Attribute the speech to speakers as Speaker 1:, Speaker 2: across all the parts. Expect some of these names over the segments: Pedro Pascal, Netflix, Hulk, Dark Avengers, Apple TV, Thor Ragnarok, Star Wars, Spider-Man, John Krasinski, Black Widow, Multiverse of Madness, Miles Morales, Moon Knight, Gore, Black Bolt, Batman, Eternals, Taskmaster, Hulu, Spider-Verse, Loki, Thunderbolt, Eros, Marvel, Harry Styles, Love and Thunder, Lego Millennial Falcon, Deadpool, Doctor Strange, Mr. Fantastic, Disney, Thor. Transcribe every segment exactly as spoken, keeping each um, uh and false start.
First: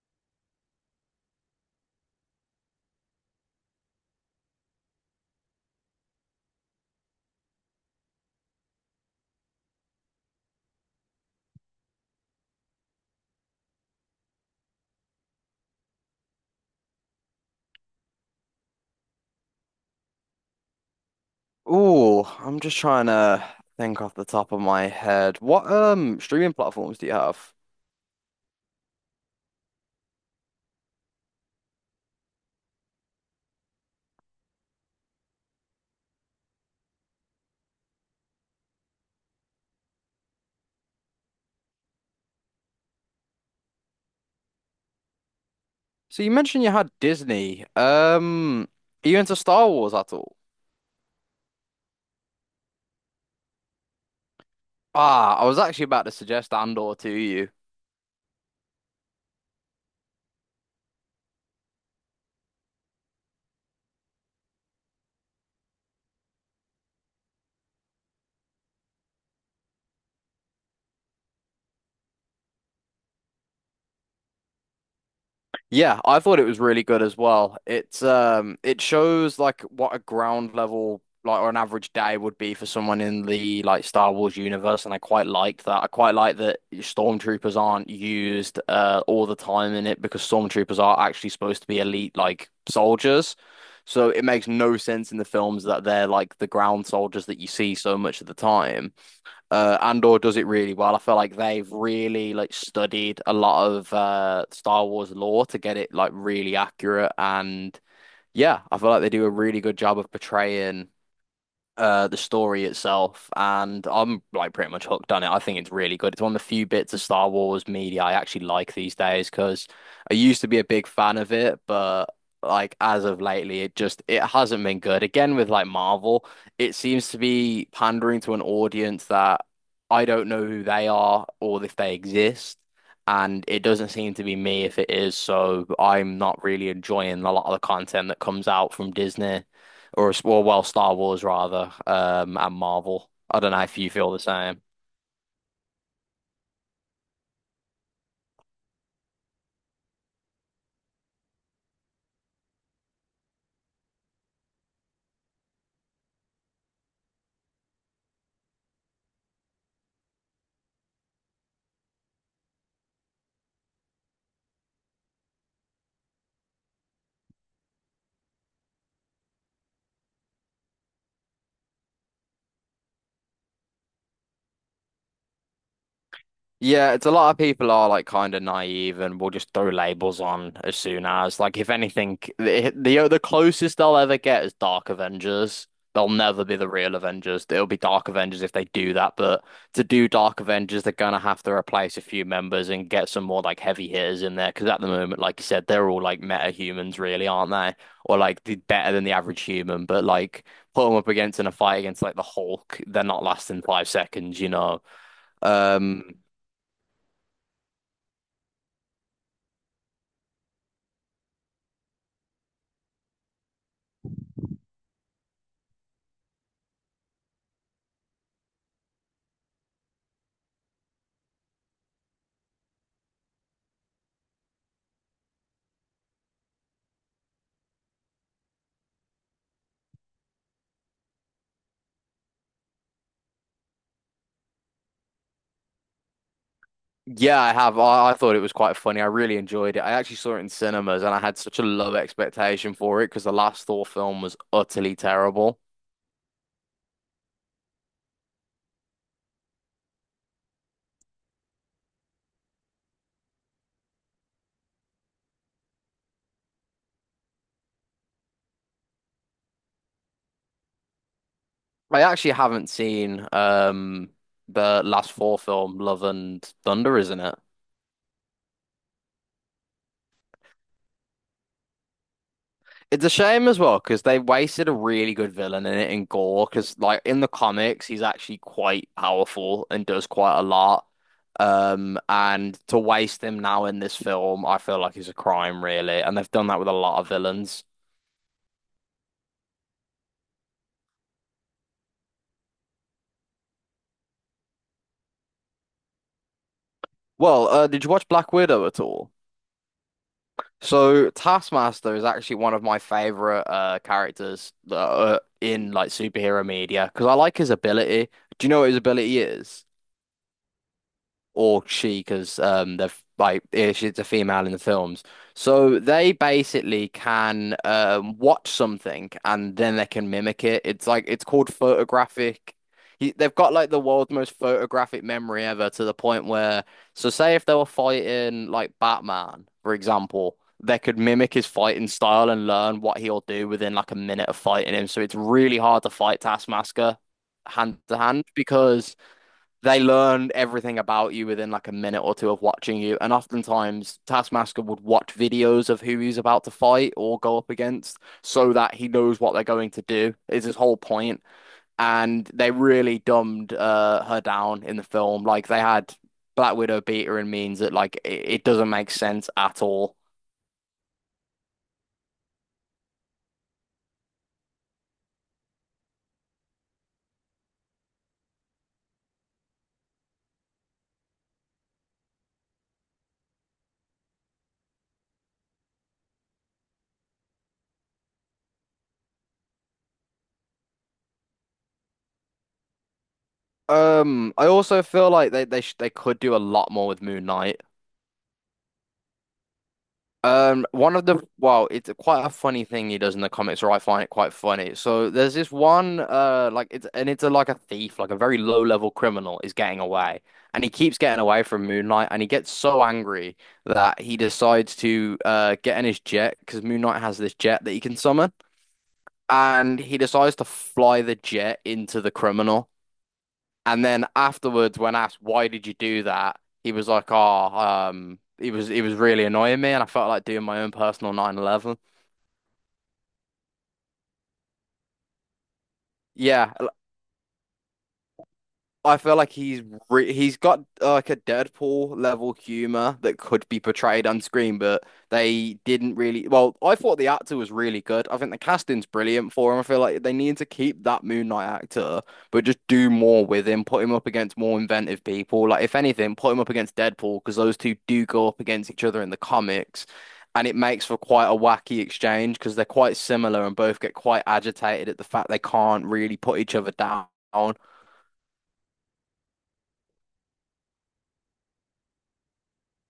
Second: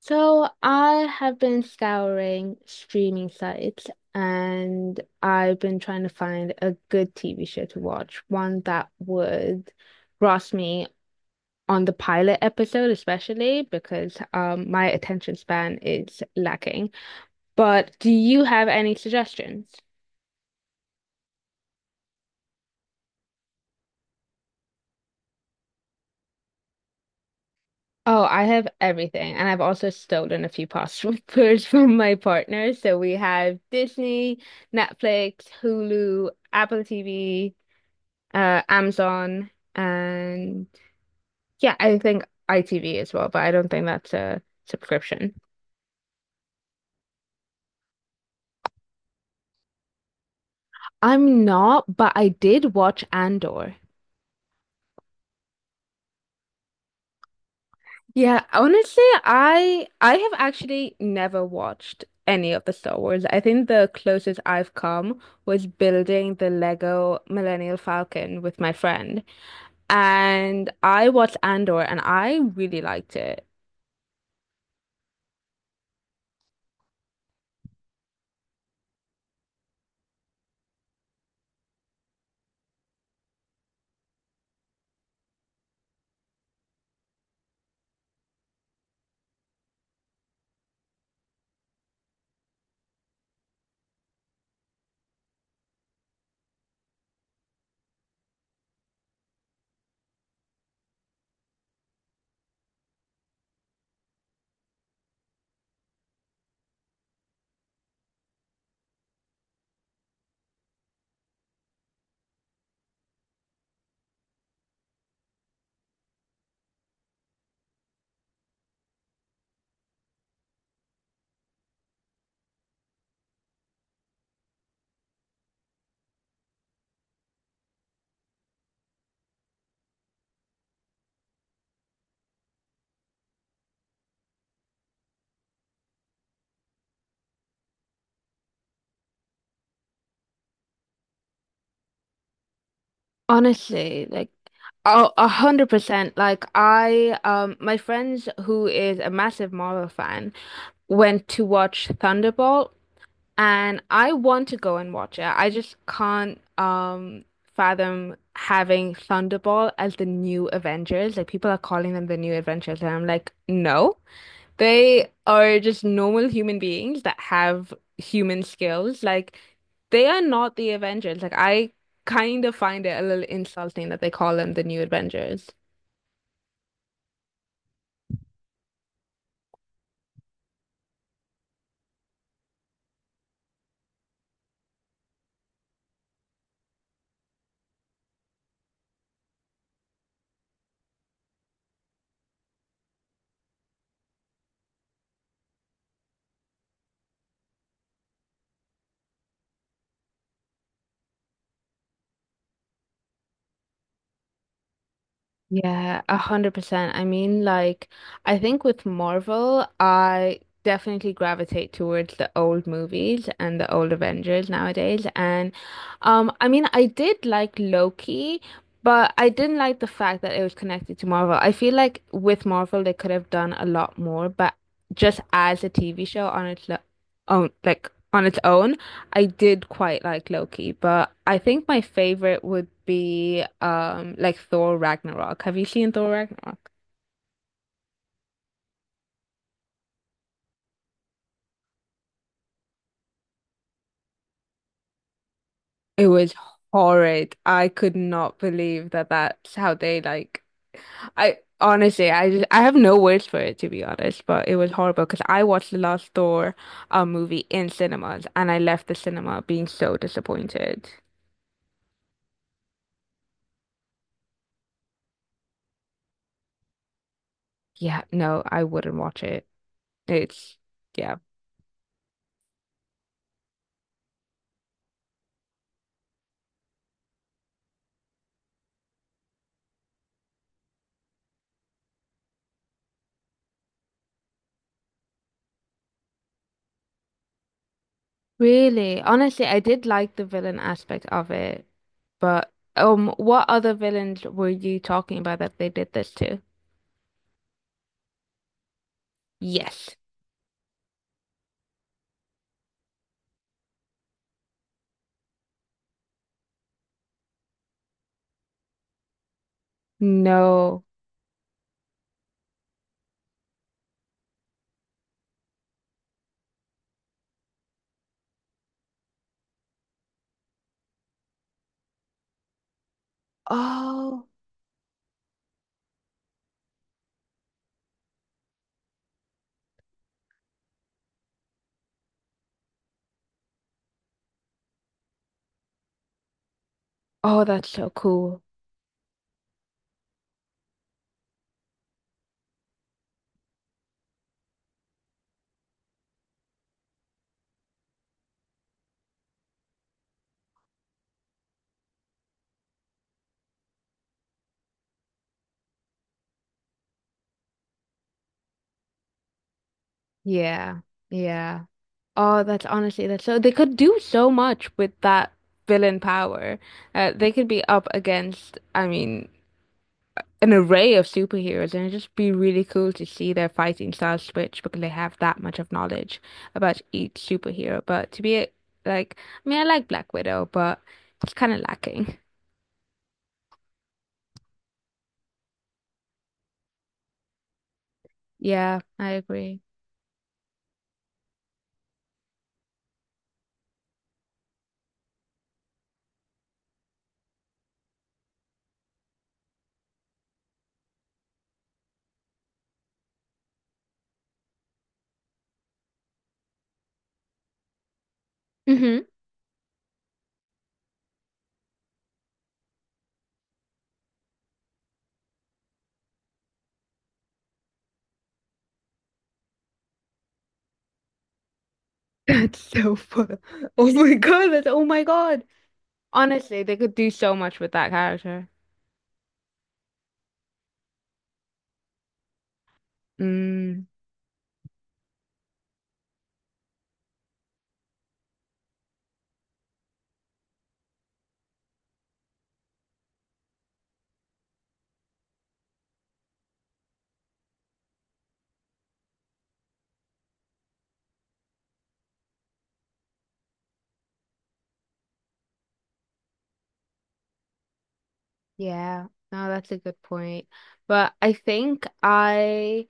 Speaker 1: So I have been scouring streaming sites, and I've been trying to find a good T V show to watch, one that would grasp me on the pilot episode, especially because um my attention span is lacking. But do you have any suggestions?
Speaker 2: Ooh, I'm just trying to think off the top of my head. What um streaming platforms do you have?
Speaker 1: Oh, I have everything. And I've also stolen a few passwords from my partner. So we have Disney, Netflix, Hulu, Apple T V, uh, Amazon, and yeah, I think I T V as well, but I don't think that's a subscription.
Speaker 2: So you mentioned you had Disney. Um, are you into Star Wars at all?
Speaker 1: I'm not, but I did watch Andor.
Speaker 2: Ah, I was actually about to suggest Andor to you.
Speaker 1: Yeah, honestly, I I have actually never watched any of the Star Wars. I think the closest I've come was building the Lego Millennial Falcon with my friend, and I watched Andor and I really liked it.
Speaker 2: Yeah, I thought it was really good as well. It's um it shows like what a ground level like or an average day would be for someone in the like Star Wars universe, and I quite liked that. I quite like that stormtroopers aren't used uh all the time in it because stormtroopers are actually supposed to be elite like soldiers. So it makes no sense in the films that they're like the ground soldiers that you see so much of the time. Uh, Andor does it really well. I feel like they've really like studied a lot of uh Star Wars lore to get it like really accurate, and yeah, I feel like they do a really good job of portraying uh the story itself, and I'm like pretty much hooked on it. I think it's really good. It's one of the few bits of Star Wars media I actually like these days because I used to be a big fan of it, but like as of lately it just it hasn't been good. Again with like Marvel, it seems to be pandering to an audience that I don't know who they are or if they exist. And it doesn't seem to be me if it is, so I'm not really enjoying a lot of the content that comes out from Disney or well, well, Star Wars rather, um, and Marvel. I don't know if you
Speaker 1: Honestly,
Speaker 2: feel the
Speaker 1: like,
Speaker 2: same.
Speaker 1: a a hundred percent. Like I, um, my friends who is a massive Marvel fan went to watch Thunderbolt, and I want to go and watch it. I just can't um fathom having Thunderbolt as the new Avengers. Like, people are calling them the new Avengers, and I'm like, no. They are just normal human beings that have human skills. Like, they are not the Avengers. Like, I kind of find it a little insulting that they call them the new Avengers.
Speaker 2: Yeah, it's a lot of people are like kind of naive and will just throw labels on as soon as like, if anything, the the, the closest they'll ever get is Dark Avengers. They'll never be the real Avengers. It'll be Dark Avengers if they do that, but to do Dark Avengers, they're gonna have to replace a few members and get some more like heavy hitters in there because at the moment, like you said, they're all like meta humans, really, aren't they? Or like the, better than the average human, but like put them up against in a fight against like the Hulk, they're not lasting five seconds, you know.
Speaker 1: Yeah,
Speaker 2: Um,
Speaker 1: a hundred percent. I mean, like, I think with Marvel, I definitely gravitate towards the old movies and the old Avengers nowadays. And um, I mean, I did like Loki, but I didn't like the fact that it was connected to Marvel. I feel like with Marvel, they could have done a lot more, but just as a T V show on its lo- own, like on its own. I did quite like Loki, but I think my favorite would be um like Thor Ragnarok. Have you seen Thor Ragnarok?
Speaker 2: Yeah, I have. I, I thought it was quite funny. I really enjoyed it. I actually saw it in cinemas, and I had such a low expectation for it because the last Thor film was utterly terrible.
Speaker 1: It was horrid. I could not believe that that's how they like I honestly I just, I have no words for it, to be honest, but it was horrible because I watched the last Thor uh, movie in cinemas and I left the cinema being so disappointed.
Speaker 2: I actually haven't seen um the last Thor film, Love and Thunder, isn't it?
Speaker 1: Yeah, no, I wouldn't watch it. It's yeah.
Speaker 2: It's a shame as well because they wasted a really good villain in it in Gore, because like in the comics he's actually quite powerful and does quite a lot. Um, and to waste him now in this film, I feel like is a crime really, and they've done that with a lot of villains.
Speaker 1: Really? Honestly, I did like the villain aspect of it, but um, what other villains were you talking about that they did this to?
Speaker 2: Well, uh, did you watch Black Widow at all?
Speaker 1: Yes.
Speaker 2: So Taskmaster is actually one of my favorite uh, characters uh, in like superhero media because I like his ability. Do you know what his ability is?
Speaker 1: No.
Speaker 2: Or she, because um, they're f- like eh, she's a female in the films. So they basically can, um, watch something, and then they can mimic it. It's like it's called photographic. He, they've got like the world's
Speaker 1: Oh.
Speaker 2: most photographic memory ever, to the point where, so say if they were fighting like Batman, for example, they could mimic his fighting style and learn what he'll do within like a minute of fighting him. So it's really hard to fight Taskmaster
Speaker 1: Oh, that's
Speaker 2: hand
Speaker 1: so
Speaker 2: to hand
Speaker 1: cool.
Speaker 2: because they learn everything about you within like a minute or two of watching you. And oftentimes, Taskmaster would watch videos of who he's about to fight or go up against so that he knows what they're going to do, is his whole point. And they really dumbed uh, her down in the film. Like, they had Black Widow beat her in means that, like, it, it doesn't make sense at all.
Speaker 1: Yeah. Yeah. Oh, that's honestly that's so they could do so much with that villain power. Uh, they could be up against, I mean, an array of superheroes, and it'd just be really cool to see their fighting styles switch because they have that much of knowledge about each superhero. But to be a- like, I mean, I like Black Widow, but it's kind of lacking.
Speaker 2: Um, I also feel like they they sh they could do a lot more with Moon Knight.
Speaker 1: Yeah, I agree.
Speaker 2: Um, one of the wow, it's a- quite a funny thing he does in the comics, or I find it quite funny. So there's this one, uh, like it's and it's a, like a thief, like a very low level criminal is getting away, and he keeps getting away from Moon Knight, and he gets so angry that he decides to uh get in his jet because Moon Knight has this jet that he can summon,
Speaker 1: Hmm.
Speaker 2: and he decides to fly the jet into the criminal. And then afterwards, when asked why did you do that, he was like, "Oh, um, it was it was really annoying me, and I felt like doing my own personal nine eleven."
Speaker 1: That's so fun. Oh my God, that's oh my God.
Speaker 2: Yeah,
Speaker 1: Honestly, they could do so much with that character.
Speaker 2: I feel like he's re he's got uh, like a Deadpool level humor that could be
Speaker 1: Mm,
Speaker 2: portrayed on screen, but they didn't really. Well, I thought the actor was really good. I think the casting's brilliant for him. I feel like they need to keep that Moon Knight actor, but just do more with him. Put him up against more inventive people. Like if anything, put him up against Deadpool because those two do go up against each other in the comics, and it makes for quite a wacky exchange because they're quite similar and both get quite agitated at the fact they can't really put each other down.
Speaker 1: yeah, no, that's a good point. But I think I.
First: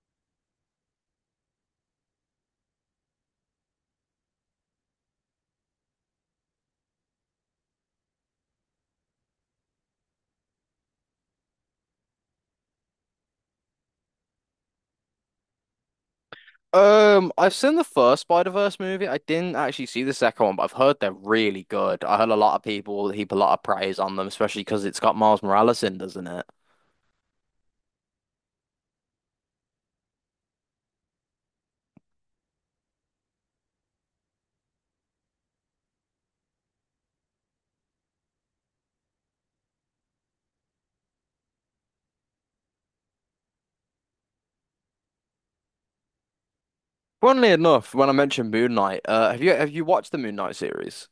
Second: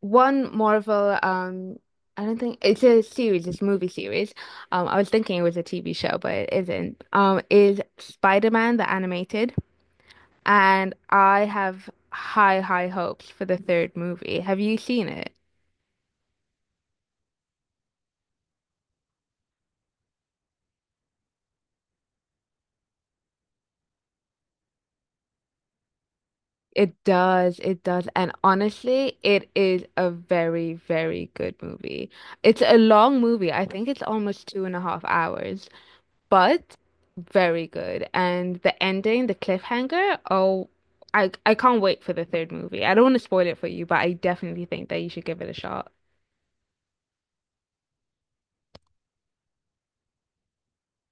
Speaker 1: one Marvel, um, I don't think it's a series, it's a movie series. Um, I was thinking it was a T V show, but it isn't. Um, is Spider-Man the animated, and I have high, high hopes for the third movie. Have you seen it?
Speaker 2: Um, I've seen the first Spider-Verse movie. I didn't actually see the second one, but I've heard they're really good. I heard a lot of people heap a lot of praise on them, especially because it's got Miles Morales in, doesn't it?
Speaker 1: It does, it does, and honestly, it is a very, very good movie. It's a long movie. I think it's almost two and a half hours, but very good. And the ending, the cliffhanger, oh, I I can't wait for the third movie. I don't want to spoil it for you, but I definitely think that you should give it a shot.
Speaker 2: Funnily enough, when I mentioned Moon Knight, uh, have you have you watched the Moon Knight series?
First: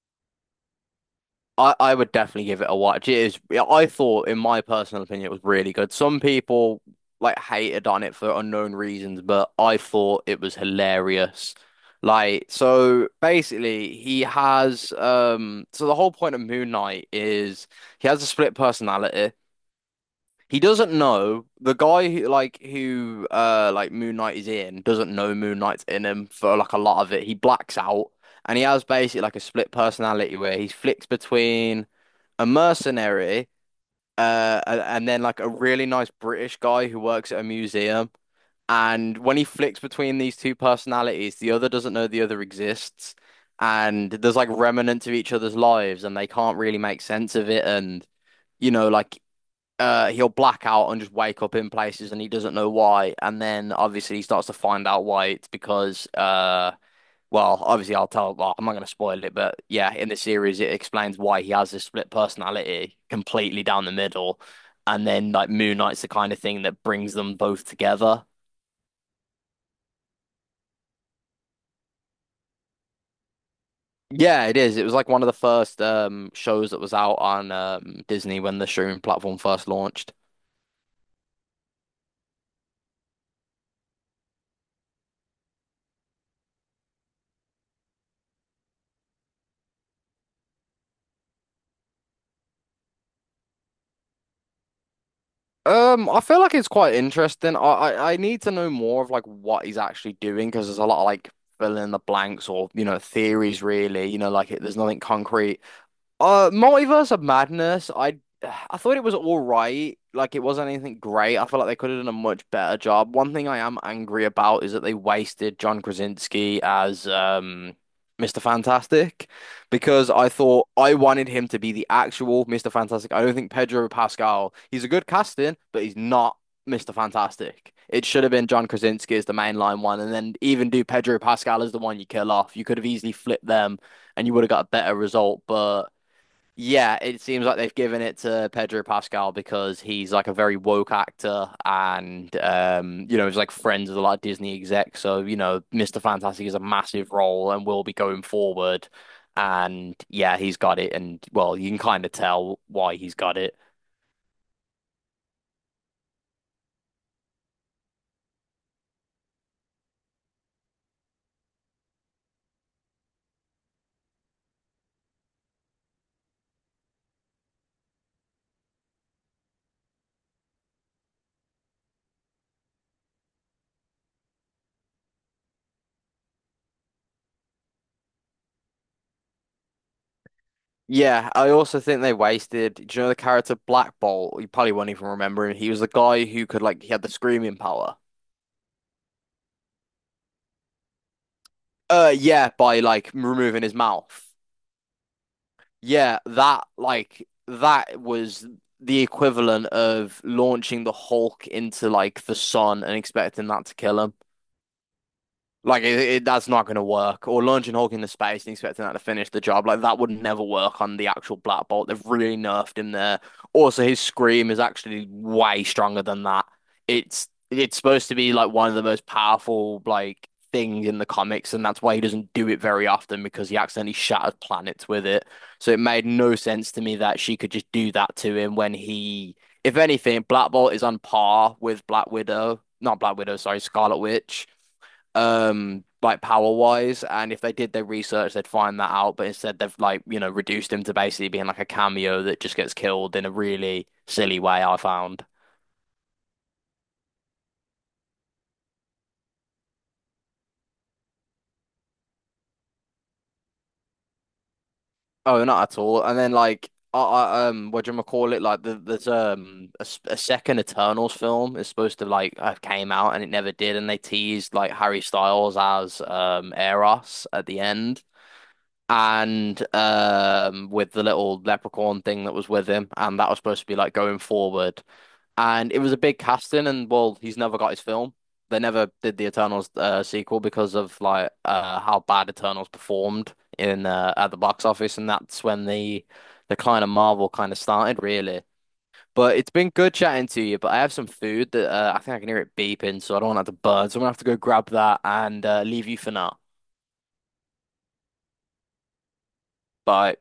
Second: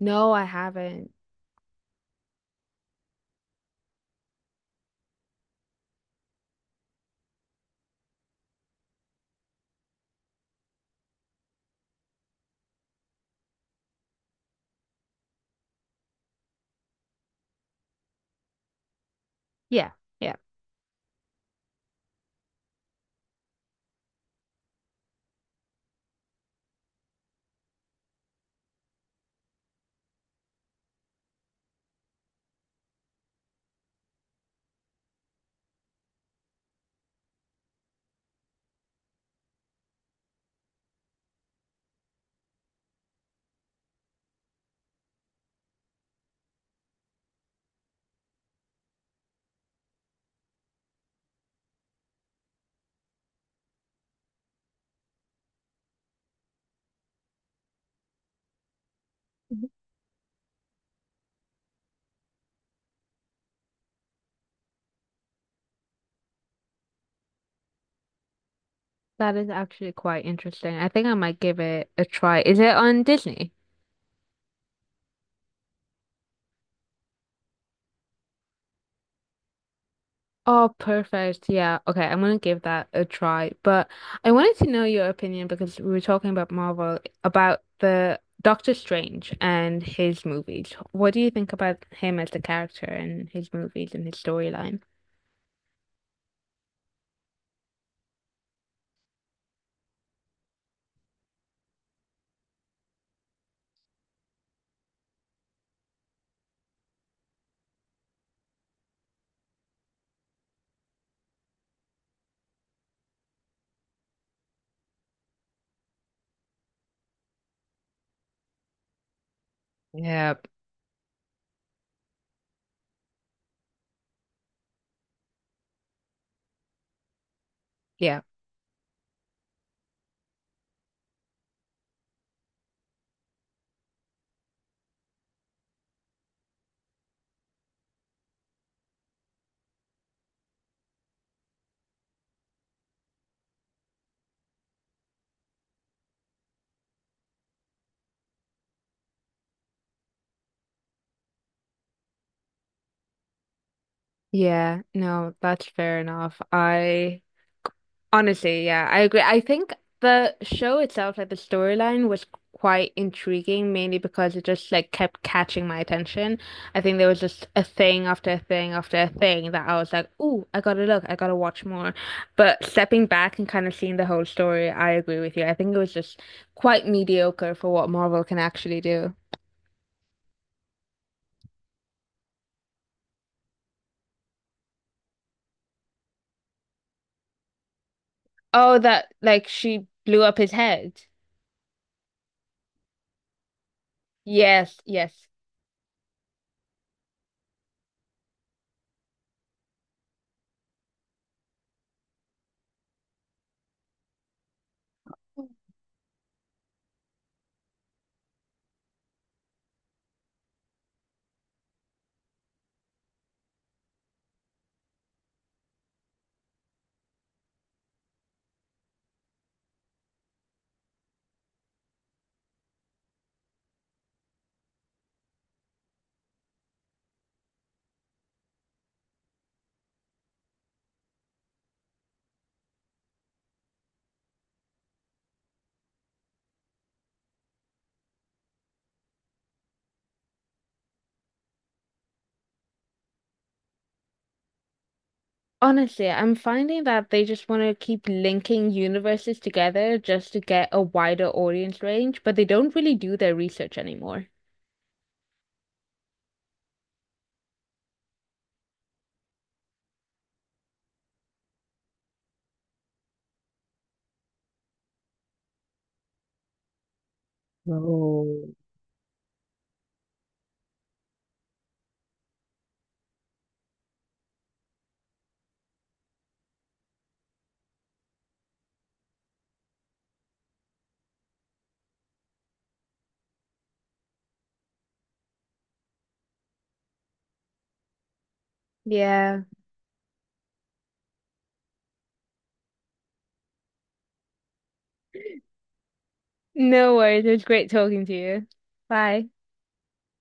Speaker 1: No, I haven't.
Speaker 2: I, I would definitely give it a watch. It is, yeah, I thought, in my personal opinion, it was really good. Some people like hated on it for unknown reasons, but I thought it was hilarious. Like, so basically, he has, um, so the whole point of Moon Knight is he has a split personality.
Speaker 1: Yeah, yeah.
Speaker 2: He doesn't know the guy who, like, who, uh, like Moon Knight is in, doesn't know Moon Knight's in him for like a lot of it. He blacks out, and he has basically like a split personality where he flicks between a mercenary, uh, a- and then like a really nice British guy who works at a museum. And when he flicks between these two personalities, the other doesn't know the other exists. And there's like remnants of each other's lives, and they can't really make sense of it. And you know, like uh, he'll black out and just wake up in places, and he doesn't know why. And then obviously he starts to find out why. It's because uh, well, obviously, I'll tell. Well, I'm not going to spoil it, but
Speaker 1: Mhm.
Speaker 2: yeah, in the series, it explains why he has this split personality completely down the middle, and then like Moon Knight's the kind of thing that brings them both together.
Speaker 1: That is actually quite interesting. I think I might give it a try. Is it on Disney?
Speaker 2: Yeah, it is. It was like one of the first um shows that was out on um Disney when the streaming platform first launched.
Speaker 1: Oh, perfect. Yeah. Okay, I'm gonna give that a try. But I wanted to know your opinion because we were talking about Marvel, about the Doctor Strange and his movies. What do you think about him as the character and his movies and his storyline?
Speaker 2: Um, I feel like it's quite interesting. I I, I need to know more of like what he's actually doing because there's a lot of like fill in the blanks or you know theories really. You know, like it, there's nothing concrete. Uh, Multiverse of Madness. I I thought it was all right. Like it wasn't anything great. I feel like they could have done a much better job. One thing I am angry about is that they wasted John Krasinski as um mister Fantastic, because I
Speaker 1: Yeah,
Speaker 2: thought I wanted him to be the actual mister Fantastic. I don't think Pedro Pascal, he's a good casting, but he's not mister Fantastic. It
Speaker 1: yeah.
Speaker 2: should have been John Krasinski as the mainline one, and then even do Pedro Pascal as the one you kill off. You could have easily flipped them, and you would have got a better result, but yeah, it seems like they've given it to Pedro Pascal because he's like a very woke actor, and um, you know, he's like friends with a lot of Disney execs. So, you know, mister Fantastic is a massive role and will be going forward. And yeah, he's got it, and well, you can kind of tell why he's got it.
Speaker 1: Yeah, no, that's fair enough. I honestly, yeah, I agree. I think the show itself, like the storyline, was quite intriguing, mainly because it just like kept catching my attention. I think there was just a thing after a thing after a thing that I was like, "Ooh, I gotta look, I gotta watch more." But stepping back and kind of seeing the whole story, I agree with you. I think it was just quite mediocre for what Marvel can actually do.
Speaker 2: Yeah, I also think they wasted. Do you know the character Black Bolt? You probably won't even remember him. He was the guy who could like he had the screaming power.
Speaker 1: Oh, that like she blew up his head.
Speaker 2: Uh yeah, by like removing his mouth.
Speaker 1: Yes, yes.
Speaker 2: Yeah, that like that was the equivalent of launching the Hulk into like the sun and expecting that to kill him. Like it, it, that's not going to work. Or launching Hulk into space and expecting that to finish the job, like that would never work on the actual Black Bolt. They've really nerfed him there. Also, his scream is actually way stronger than that. It's it's supposed to be like one of the most powerful like things in the comics, and that's why he doesn't do it very often because he accidentally shatters planets with it. So it made no sense to me that she could just do that to him when he, if anything, Black Bolt is on par with Black Widow, not Black Widow, sorry, Scarlet Witch, um like power wise. And if they did their research, they'd find that out, but instead they've like, you know, reduced him to basically being like a cameo that just gets killed in a really silly way, I found.
Speaker 1: Honestly, I'm finding that they just want to keep linking universes together just to get a wider audience range, but they don't really do their research anymore.
Speaker 2: Oh, not at all. And then like, I, I um what do you call it, like the, there's um a, s- a second Eternals film is supposed to like have came out, and it never did, and they teased like Harry Styles as um Eros at the end, and um with the little leprechaun thing that was with him, and that was supposed to be like going forward, and it was a big casting, and well, he's never got his film. They never did the Eternals uh, sequel because of like uh, how bad Eternals performed in uh, at the box office, and that's when the decline of Marvel kind of started, really. But
Speaker 1: Yeah.
Speaker 2: it's been good chatting to you. But I have some food that uh, I think I can hear it beeping, so I don't want that to burn. So I'm gonna have to go grab that and uh, leave you for now.
Speaker 1: No worries. It was great talking to you. Bye.
Speaker 2: Bye.